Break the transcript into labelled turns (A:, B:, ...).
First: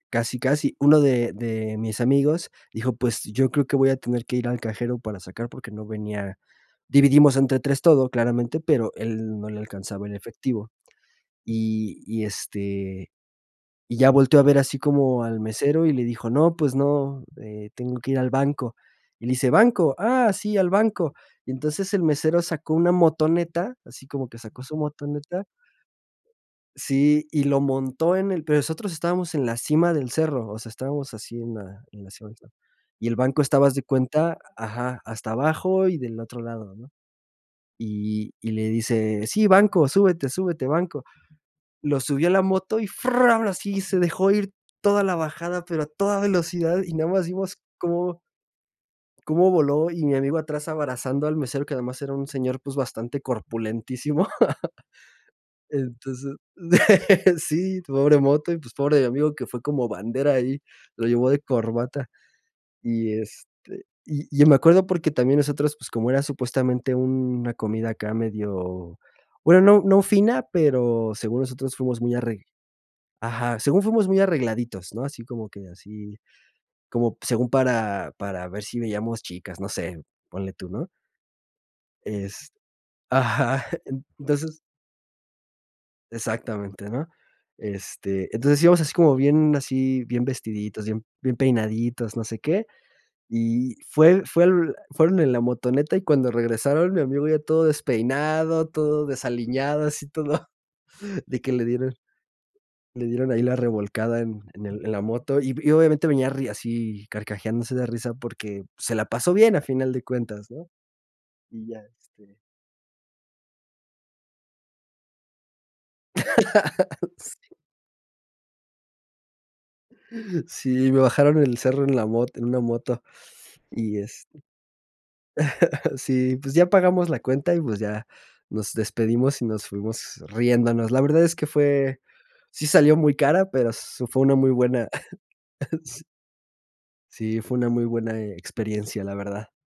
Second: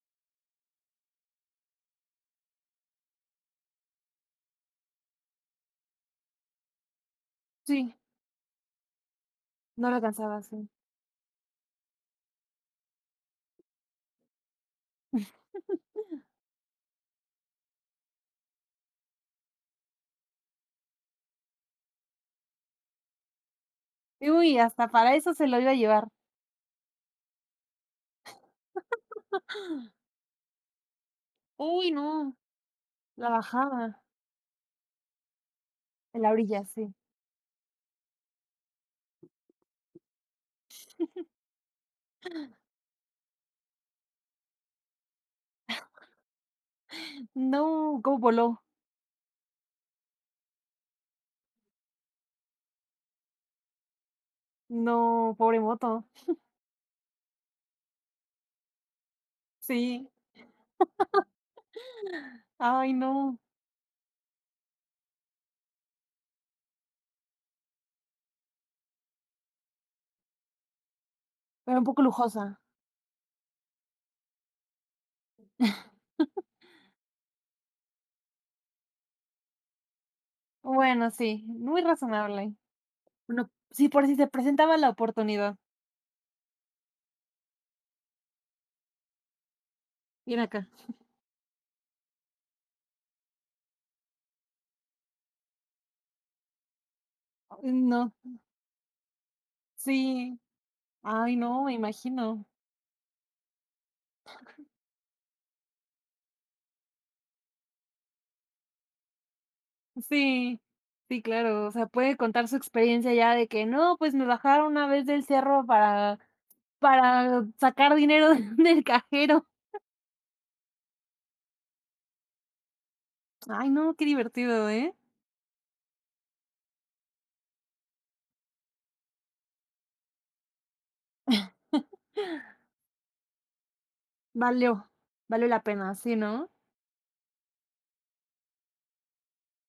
A: Casi, casi, uno de de mis amigos dijo: "Pues yo creo que voy a tener que ir al cajero para sacar", porque no venía dividimos entre 3
B: Sí.
A: todo, claramente, pero él no le
B: No le
A: alcanzaba en
B: alcanzaba, sí.
A: efectivo. Y y, este, y ya volteó a ver así como al mesero y le dijo: "No, pues no, eh, tengo que ir al banco". Y le dice: "Banco, ah, sí, al banco". Y entonces el mesero sacó una motoneta, así como
B: Y
A: que
B: uy,
A: sacó su
B: hasta para eso
A: motoneta
B: se lo iba a llevar.
A: sí, y lo montó en el pero nosotros estábamos en la cima del cerro, o sea, estábamos así, en la
B: Uy
A: en la cima
B: no,
A: del cerro. Y el
B: la
A: banco estaba, haz de
B: bajada.
A: cuenta ajá, hasta abajo y del
B: En la
A: otro
B: orilla,
A: lado, ¿no?
B: sí.
A: Y y le dice: "Sí, banco, súbete, súbete, banco." Lo subió a la moto y fram, y así, se dejó ir toda la bajada, pero a toda velocidad, y nada más vimos
B: No, ¿cómo
A: cómo
B: voló?
A: cómo voló, y mi amigo atrás, abrazando al mesero, que además era un señor, pues, bastante corpulentísimo.
B: No, pobre moto.
A: Entonces sí, pobre moto y, pues, pobre mi amigo, que fue como
B: Sí.
A: bandera ahí, lo llevó de corbata.
B: Ay,
A: Y,
B: no.
A: este, y y yo me acuerdo porque también nosotros, pues, como era supuestamente una comida acá medio, bueno, no no fina, pero según nosotros
B: Era un
A: fuimos
B: poco
A: muy arreg
B: lujosa.
A: ajá, según fuimos muy arregladitos, ¿no? Así como que así, como según para para ver si veíamos chicas, no sé, ponle tú, ¿no?
B: Bueno, sí, muy
A: Es
B: razonable. Bueno,
A: ajá,
B: sí, por si se
A: entonces
B: presentaba la oportunidad.
A: Exactamente, ¿no? Este, entonces íbamos así, como bien así, bien
B: Viene acá.
A: vestiditos, bien bien peinaditos, no sé qué. Y fue fue l fueron en la motoneta, y cuando regresaron, mi amigo ya todo
B: Mm, no.
A: despeinado, todo desaliñado, así,
B: Sí.
A: todo
B: Ay
A: de que
B: no,
A: le
B: me
A: dieron
B: imagino.
A: le dieron ahí la revolcada en en el en la moto, y y obviamente venía ri así carcajeándose de risa porque se la pasó bien a final de cuentas,
B: Sí.
A: ¿no?
B: Sí, claro,
A: Y
B: o
A: ya,
B: sea, puede
A: este
B: contar su experiencia ya de que: "No, pues, me bajaron una vez del cerro para para
A: Sí.
B: sacar dinero del cajero".
A: Sí, me bajaron el cerro en la mot en una moto,
B: Ay no,
A: y
B: qué
A: es
B: divertido, ¿eh?
A: sí. Pues, ya pagamos la cuenta y, pues, ya nos despedimos y nos fuimos riéndonos. La verdad es que fue sí salió muy cara, pero, s fue una muy buena
B: Valió, valió, la pena, sí, ¿no?
A: sí, fue una muy buena, eh, experiencia, la verdad.